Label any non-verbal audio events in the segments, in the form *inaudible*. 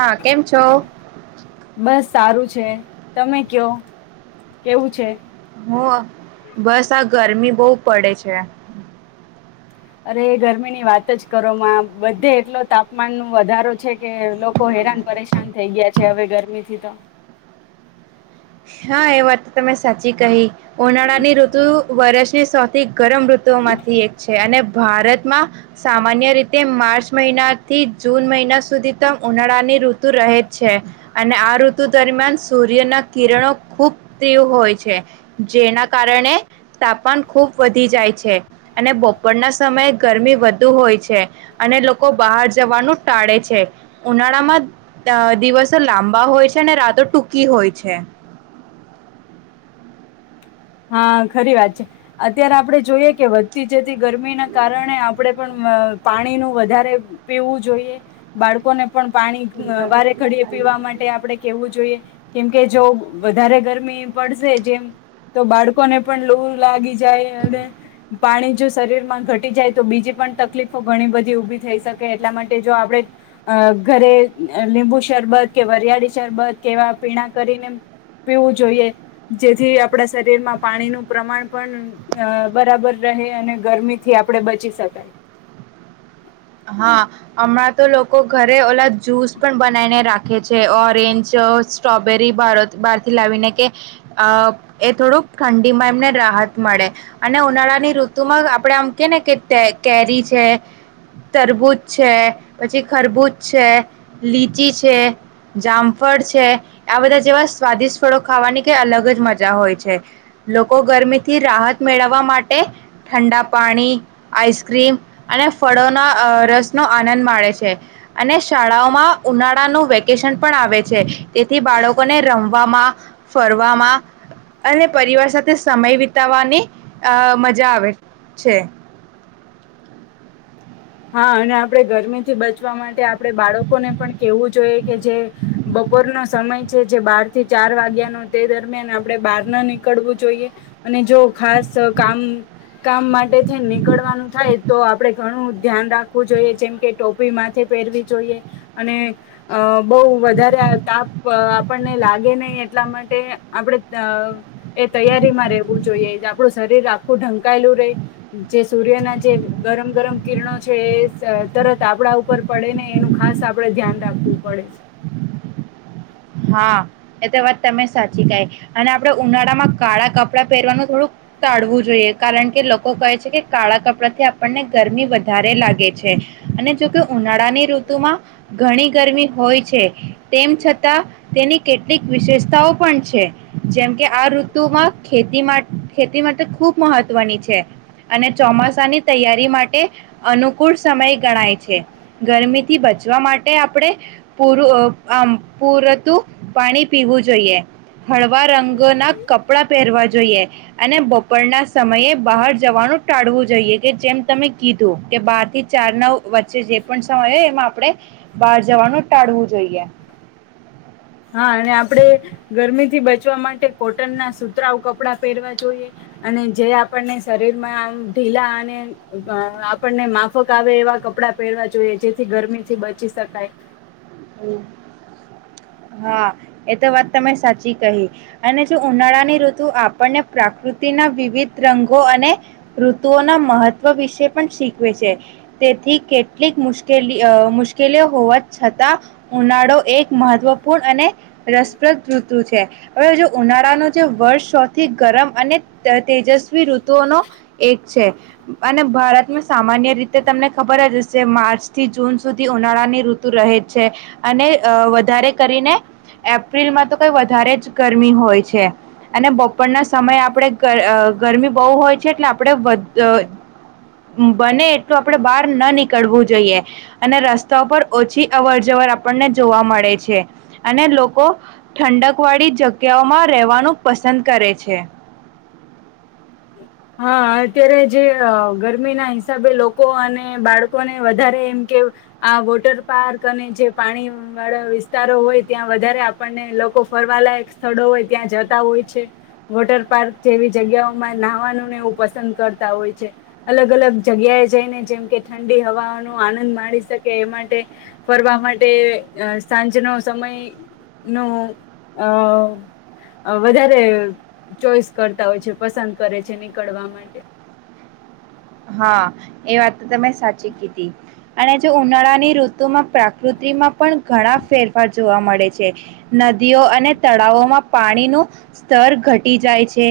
હા કેમ છો? બસ સારું છે. તમે કયો, કેવું છે? હો બસ આ ગરમી બહુ પડે છે. અરે ગરમીની વાત જ કરોમાં, બધે એટલો તાપમાન નો વધારો છે કે લોકો હેરાન પરેશાન થઈ ગયા છે હવે ગરમીથી તો. હા એ વાત તો તમે સાચી કહી. ઉનાળા ની ઋતુ વર્ષ *unintelligible* ગરમ ઋતુઓમાંથી એક છે. અને ભારતમાં સામાન્ય રીતે માર્ચ મહિનાથી જૂન મહિના સુધી તો ઉનાળાની ઋતુ રહે જ છે, અને આ ઋતુ દરમિયાન સૂર્યના કિરણો ખૂબ તીવ હોય છે. જેના કારણે તાપમાન ખૂબ વધી જાય છે, અને બપોરના સમયે ગરમી વધુ હોય છે, અને લોકો બહાર જવાનું ટાળે છે. ઉનાળામાં દિવસો લાંબા હોય છે, અને રાતો ટૂંકી હોય છે. હા, ખરી વાત છે. અત્યારે આપણે જોઈએ કે વધતી જતી ગરમીના કારણે આપડે પણ મ પાણીનું વધારે પીવું જોઈએ બાળકોને પણ પાણી અહ વારે ઘડીએ પીવા માટે આપડે કેવું જોઈએ કેમ કે જો વધારે ગરમી પડશે જેમ તો બાળકોને પણ લૂ લાગી જાય અને પાણી જો શરીરમાં ઘટી જાય તો બીજી પણ તકલીફો ઘણી બધી ઊભી થઈ શકે એટલા માટે જો આપડે અહ ઘરે લીંબુ શરબત કે વરિયાળી શરબત કેવા પીણા કરીને પીવું જોઈએ જેથી અહ પડા શરીરમાં પાણીનું પ્રમાણ પણ અહ બરાબર રહે અને ગરમીથી આપડે બચી શકાય. હા, હમણાં તો લોકો ઘરે ઓલા જ્યુસ પણ બનાવીને રાખે છે. ઓરેન્જ અહ સ્ટ્રોબેરી બહારથી લાવીને કે અહ એ થોડુંક ઠંડીમાં એમને રાહત મળે અને ઉનાળાની ઋતુમાં આપડે આમ કે ને કે તે કેરી છે તરબૂજ છે, પછી ખરબૂજ છે, લીચી છે, જામફળ છે, આ બધા જેવા સ્વાદિષ્ટ ફળો ખાવાની કંઈ અલગ જ મજા હોય છે. લોકો ગરમીથી રાહત મેળવવા માટે ઠંડા પાણી, આઈસ્ક્રીમ, અને ફળોના અહ રસનો આનંદ માડે છે અને શાળાઓમાં ઉનાળાનું વેકેશન પણ આવે છે. તેથી બાળકોને રમવામાં ફરવામાં અને પરિવાર સાથે સમય વિતાવવાની અહ મજા આવે છે. હા, અને આપડે ગરમીથી બચવા માટે આપડે બાળકોને પણ કેવું જોઈએ કે જે બપોરનો સમય છે જે બાર થી ચાર વાગ્યાનો તે દરમિયાન આપડે બહાર ના નીકળવું જોઈએ. અને જો ખાસ અહ કામ કામ માટે થઈ નીકળવાનું થાય તો આપડે ઘણું ધ્યાન રાખવું જોઈએ જેમકે ટોપી માથે પહેરવી જોઈએ અને અહ બહુ વધારે તાપ આપણને લાગે નહીં એટલા માટે આપડે અહ એ તૈયારીમાં રહેવું જોઈએ આપડુ શરીર આખું ઢંકાયેલું રહે જે સૂર્યના જે ગરમ ગરમ કિરણો છે એ સ તરત આપણા ઉપર પડે ને એનું ખાસ આપડે ધ્યાન રાખવું પડે છે. હા, એ તો વાત તમે સાચી કાય અને આપડે ઉનાળામાં કાળા કપડાં પહેરવાનું થોડુંક ટાળવું જોઈએ કારણ કે લોકો કહે છે કે કાળા કપડા થી આપણને ગરમી વધારે લાગે છે. અને જોકે ઉનાળાની ઋતુમાં ઘણી ગરમી હોય છે તેમ છતાં તેની કેટલીક વિશેષતાઓ પણ છે. જેમકે આ ઋતુમાં ખેતી માં ખેતી માટે ખૂબ મહત્વની છે અને ચોમાસાની તૈયારી માટે અનુકૂળ સમય ગણાય છે. ગરમીથી બચવા માટે આપડે પૂર અહ આમ પૂર તું પાણી પીવું જોઈએ. હળવા રંગોના કપડા પહેરવા જોઈએ અને બપોરના સમયે બહાર જવાનું ટાળવું જોઈએ કે જેમ તમે કીધું કે બાર થી ચાર ના વચ્ચે જે પણ સમય હોય એમાં આપણે બહાર જવાનું ટાળવું જોઈએ. હા અને આપણે ગરમીથી બચવા માટે કોટનના સુતરાઉ કપડાં પહેરવા જોઈએ અને જે આપણને શરીરમાં ઢીલા અને આપણને માફક આવે એવા કપડા પહેરવા જોઈએ જેથી ગરમીથી બચી શકાય. હા એ તો વાત તમે સાચી કહી અને જો ઉનાળાની ઋતુ આપણને પ્રાકૃતિના વિવિધ રંગો અને ઋતુઓના મહત્વ વિશે પણ શીખવે છે તેથી કેટલીક મુશ્કેલી મુશ્કેલીઓ હોવા છતાં. ઉનાળો એક મહત્વપૂર્ણ અને રસપ્રદ ઋતુ છે હવે જો ઉનાળાનો જે વર્ષ સૌથી ગરમ અને તેજસ્વી ઋતુઓનો એક છે અને ભારતમાં સામાન્ય રીતે તમને ખબર જ હશે માર્ચ થી જૂન સુધી ઉનાળાની ઋતુ રહે જ. અને વધારે કરીને એપ્રિલમાં તો કઈ વધારે જ ગરમી હોય છે અને બપોરના સમયે આપણે ગરમી બહુ હોય છે એટલે આપણે બને એટલું આપણે બહાર ન નીકળવું જોઈએ અને રસ્તા પર ઓછી. અવર જવર આપણને જોવા મળે છે અને લોકો ઠંડક વાળી જગ્યાઓમાં રહેવાનું પસંદ કરે છે. હા અત્યારે જે ગરમી ના હિસાબે લોકો અને બાળકોને વધારે એમ કે આ વોટર પાર્ક અને જે પાણી વાળા વિસ્તારો હોય ત્યાં વધારે આપણને લોકો ફરવાલાયક સ્થળો હોય ત્યાં જતા હોય છે વોટર પાર્ક જેવી જગ્યાઓમાં નહવાનું. હોય છે અલગ અલગ જગ્યાએ જઈને જેમ કે ઠંડી હવા ન આનંદ માણી શકે એ માટે ફરવા માટે સાંજનો સમય નો અ વધારે ચોઈસ કરતા હોય છે પસંદ કરે છે. કરવા માટે. હા એ વાત તમે સાચી કીધી અને જો ઉનાળાની ઋતુમાં પ્રકૃતિમાં પણ ઘણા ફેરફાર જોવા મળે છે નદીઓ અને તળાવોમાં પાણીનું સ્તર ઘટી જાય છે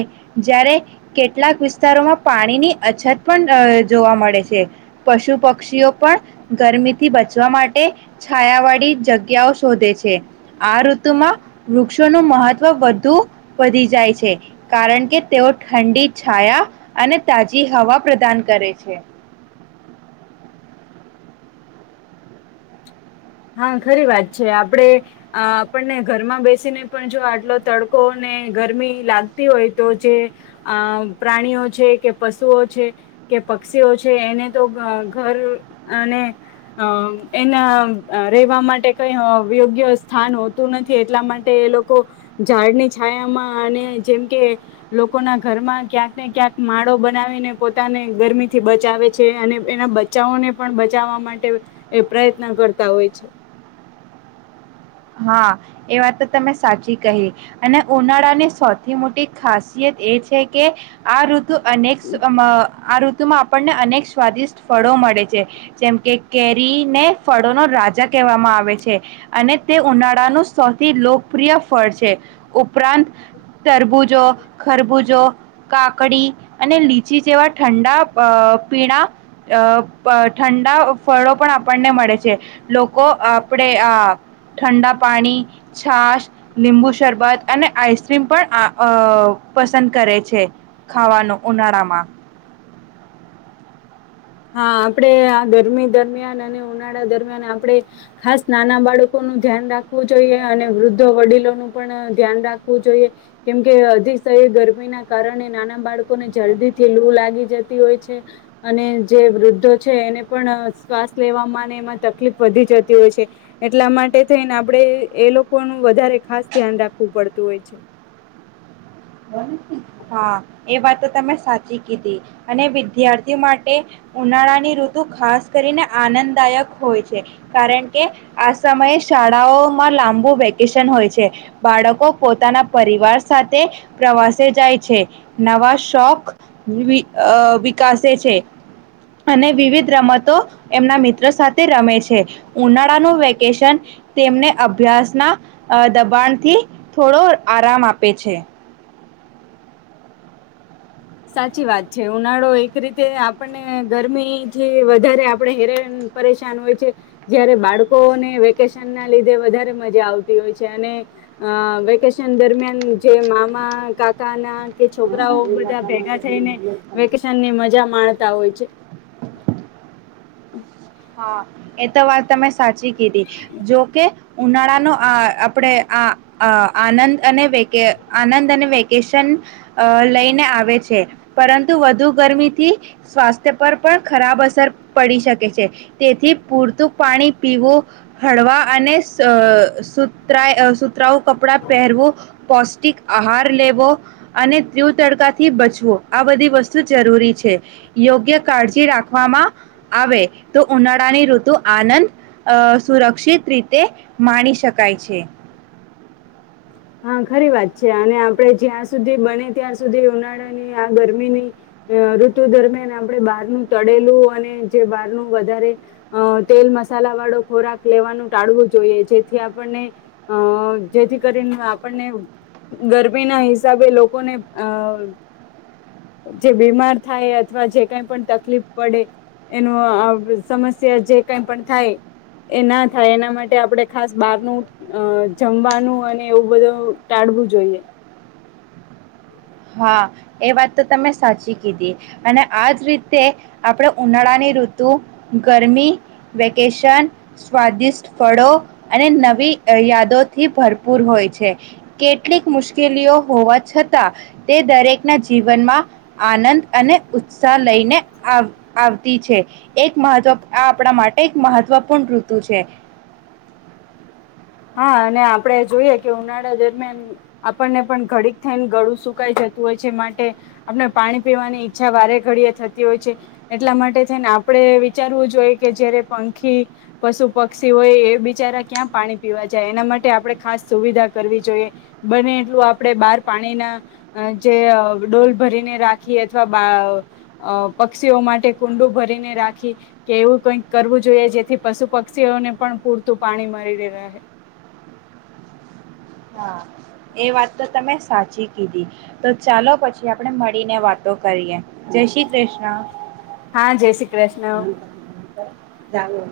જ્યારે કેટલાક વિસ્તારોમાં પાણીની અછત. પણ જોવા મળે છે પશુ પક્ષીઓ પણ ગરમીથી બચવા માટે છાયાવાળી જગ્યાઓ શોધે છે આ ઋતુમાં વૃક્ષોનું મહત્વ વધુ વધી જાય છે કારણ કે તેઓ ઠંડી છાયા અને તાજી હવા. પ્રદાન કરે છે. હા ખરી વાત છે આપણે આપણને ઘરમાં બેસીને પણ જો આટલો તડકોને ગરમી લાગતી હોય તો જે આ પ્રાણીઓ છે કે પશુઓ છે કે પક્ષીઓ છે એને તો ઘર અને અ એના. રહેવા માટે કઈ યોગ્ય સ્થાન હોતું નથી એટલા માટે એ લોકો ઝાડની છાયામાં અને જેમ કે લોકોના ઘરમાં ક્યાંક ને ક્યાંક માળો બનાવીને પોતાને ગરમી થી બચાવે છે અને એના બચાઓને પણ બચાવવા માટે પ્રયત્ન કરતા. તા હોય છે. હા એ વાત તો તમે સાચી કહી અને ઉનાળાની સૌથી મોટી ખાસિયત એ છે કે આઋતુ. નેક્. વસ્તુમાં આપણને અનેક સ્વાદિષ્ટ ફળો મળે છે જેમ કે કેરીને ફળોનો રાજા કહેવામાં આવે છે અને. તે ઉનાળાનું સૌથી લોકપ્રિય ફળ છે ઉપરાંત તરબૂજો ખરબૂજો કાકડી અને લીચી જેવા ઠંડા અ પીણા અ ઠંડા ફળો. પણ આપણને મળે છે. લોકો આપડે આ. ઠંડા પાણી છાાસ લીંબુ શરબત અને આઈસક્રીમ પણ આ પસંદ કરે છે ખાવાનું ઉનાળામાં. હા આપણેે આ ગરમી દરમિયાન અને ઉનાળા દરમિયાન આપણેે ખાસ નાના બાળકોનું ધ્યાન રાખવું જોઈએ અને વૃદ્ધ વડીલોનું પણ ધ્યાન રાખવું જોઈએ કેમકે અતિશય ગરમી ના કારણે નાના બાળકોને જલ્દી થી લૂ લાગી જતી હોય છે અને. જે વૃદ્ધો છે એને પણ શ્વાસ લેવામાં એમાં તકલીફ વધી જતી હોય છે એટલા માટે થઈને આપણે એ લોકોનું વધારે ખાસ ધ્યાન રાખવું પડતું હોય છે. હા એ વાત તો તમે સાચી. ીધી અને વિદ્યાર્થી. માટે ઉનાળાની ઋતુ ખાસ કરીને આનંદદાયક હોય છે કારણ કે આ સમયે શાળાઓમાં લાંબુ વેકેશન હોય છે બાળકો પોતાના પરિવાર સાથે પ્રવાસે જાય. નવા શોખ વિકસે છે અને વિવિધ રમતો એમના મ. સાથે રમે છે ઉનાળા ન વેકેશન તેમને અભ્યાસ. ના દબાણથી થોડો આરામ આપે છે. સાચી વાત છે ઉનાળો એક રીતે આપણને ગરમીથી વધારે આપણે હેરે પરેશાન હોય છે જયારે બાળકોને વેકેશન ના લીધે વધારે મજા આવતી હોય છે અને અ વેકેશન દરમિયાન જે મામા કાકા ના. કે છોકરાઓ વા. ભેગા થઈને વેકેશન ની મજા માણતા હોય છે. હા એ તો વાત તમે સાચી. હતી જો કે. ઉનાળાનો આ આપણે આ આનંદ અનેેકે આનંદ અને વેકેશન લઈને આવે છે પરંતુ વધુ ગરમીથી સ્વાસ્થ્ય પર પણ ખરાબ અસર પડી શકે છે. તેથી પૂરતું પાણી પીવું હળવા અને સુરા સુતરાવ. કપડા પહેરવું. પૌષ્ટિક આહાર લેવો અને ત્યવ તડકા થી બચવો આ બધી વસ્તુ જરૂરી છે યોગ્ય કાળજી રાખવામાં આવે. તો ઉનાળાની ઋતુ આનંદ સુરક્ષિત રીતે માણી શકાય છે. હા ખરી વાત છે અને આપણેે જ્યાં સુધી બને ત્યાં સુધી ઉનાળાની આ ગરમીની ઋતુ દરમિયાન આપણે બહારનું તળેલું અને જે બહારનું વધારે તેલ મસાલા વાળો ખોરાક લેવાનું ટાળવું જોઈએ જેથી આપણને અ જેથી કરીને. આપણને, ગરમીના હિસાબે લોકોને, અ જે બીમાર થાય અથવા જે કઈ પણ તકલીફ પડે, એનું અ, સમસ્યા જે કઈ પણ થાય, એ ના થાય એના માટે, આપણે ખાસ બારનું જમવાનું અને એવું બધું ટાળવું જોઈએ. હા, એ વાત તો તમે સાચી કીધી. અને આજ રીતે આપણે ઉનાળાની ઋતુ, ગરમી, વેકેશન, સ્વાદિષ્ટ ફળો અને નવી યાદોથી ભરપૂર હોય છે. કેટલીક મુશ્કેલીઓ હોવા છતા તે દરેકના જીવનમાં આનંદ અને ઉત્સાહ લઈને આવ, આવતી છે. એક મહત્વ, આ આપણા માટે એક મહત્વપૂર્ણ ઋતુ છે. હા, અને આપડે જોઈએ કે ઉનાળા દરમિયાન આપણને પણ ઘડીક થઈને ગળું સુકાઈ જતું હોય છે. માટે, આપને પાણી પીવાની ઈચ્છા વારે ઘડીએ થતી હોય છે. એટલા માટે થઈને, આપડે વિચારવું જોઈએ કે જયારે પંખી પશુ પક્ષીઓ એ બિચારા ક્યાં પાણી પીવા જાય? એના માટે આપણે ખાસ સુવિધા કરવી જોઈએ. બને એટલું આપણેે બાર પાણીના જે, અ, ડોલ ભરીને રાખી, અથવા બ, અ, પક્ષીઓ માટે કુંડું ભરીને રાખી, કે એવું કઈક કરવું જોઈએ, જેથી પશુ પક્ષીઓને પણ પૂરતું પાણી મળી ર, રહે. હા, એ વાત તો તમે સાચી કીધી. તો ચાલો પછી આપણે મળીને વાતો કરીએ! જય શ્રી ક્રિષ્ના! હા જય શ્રી કૃષ્ણ ચાલો,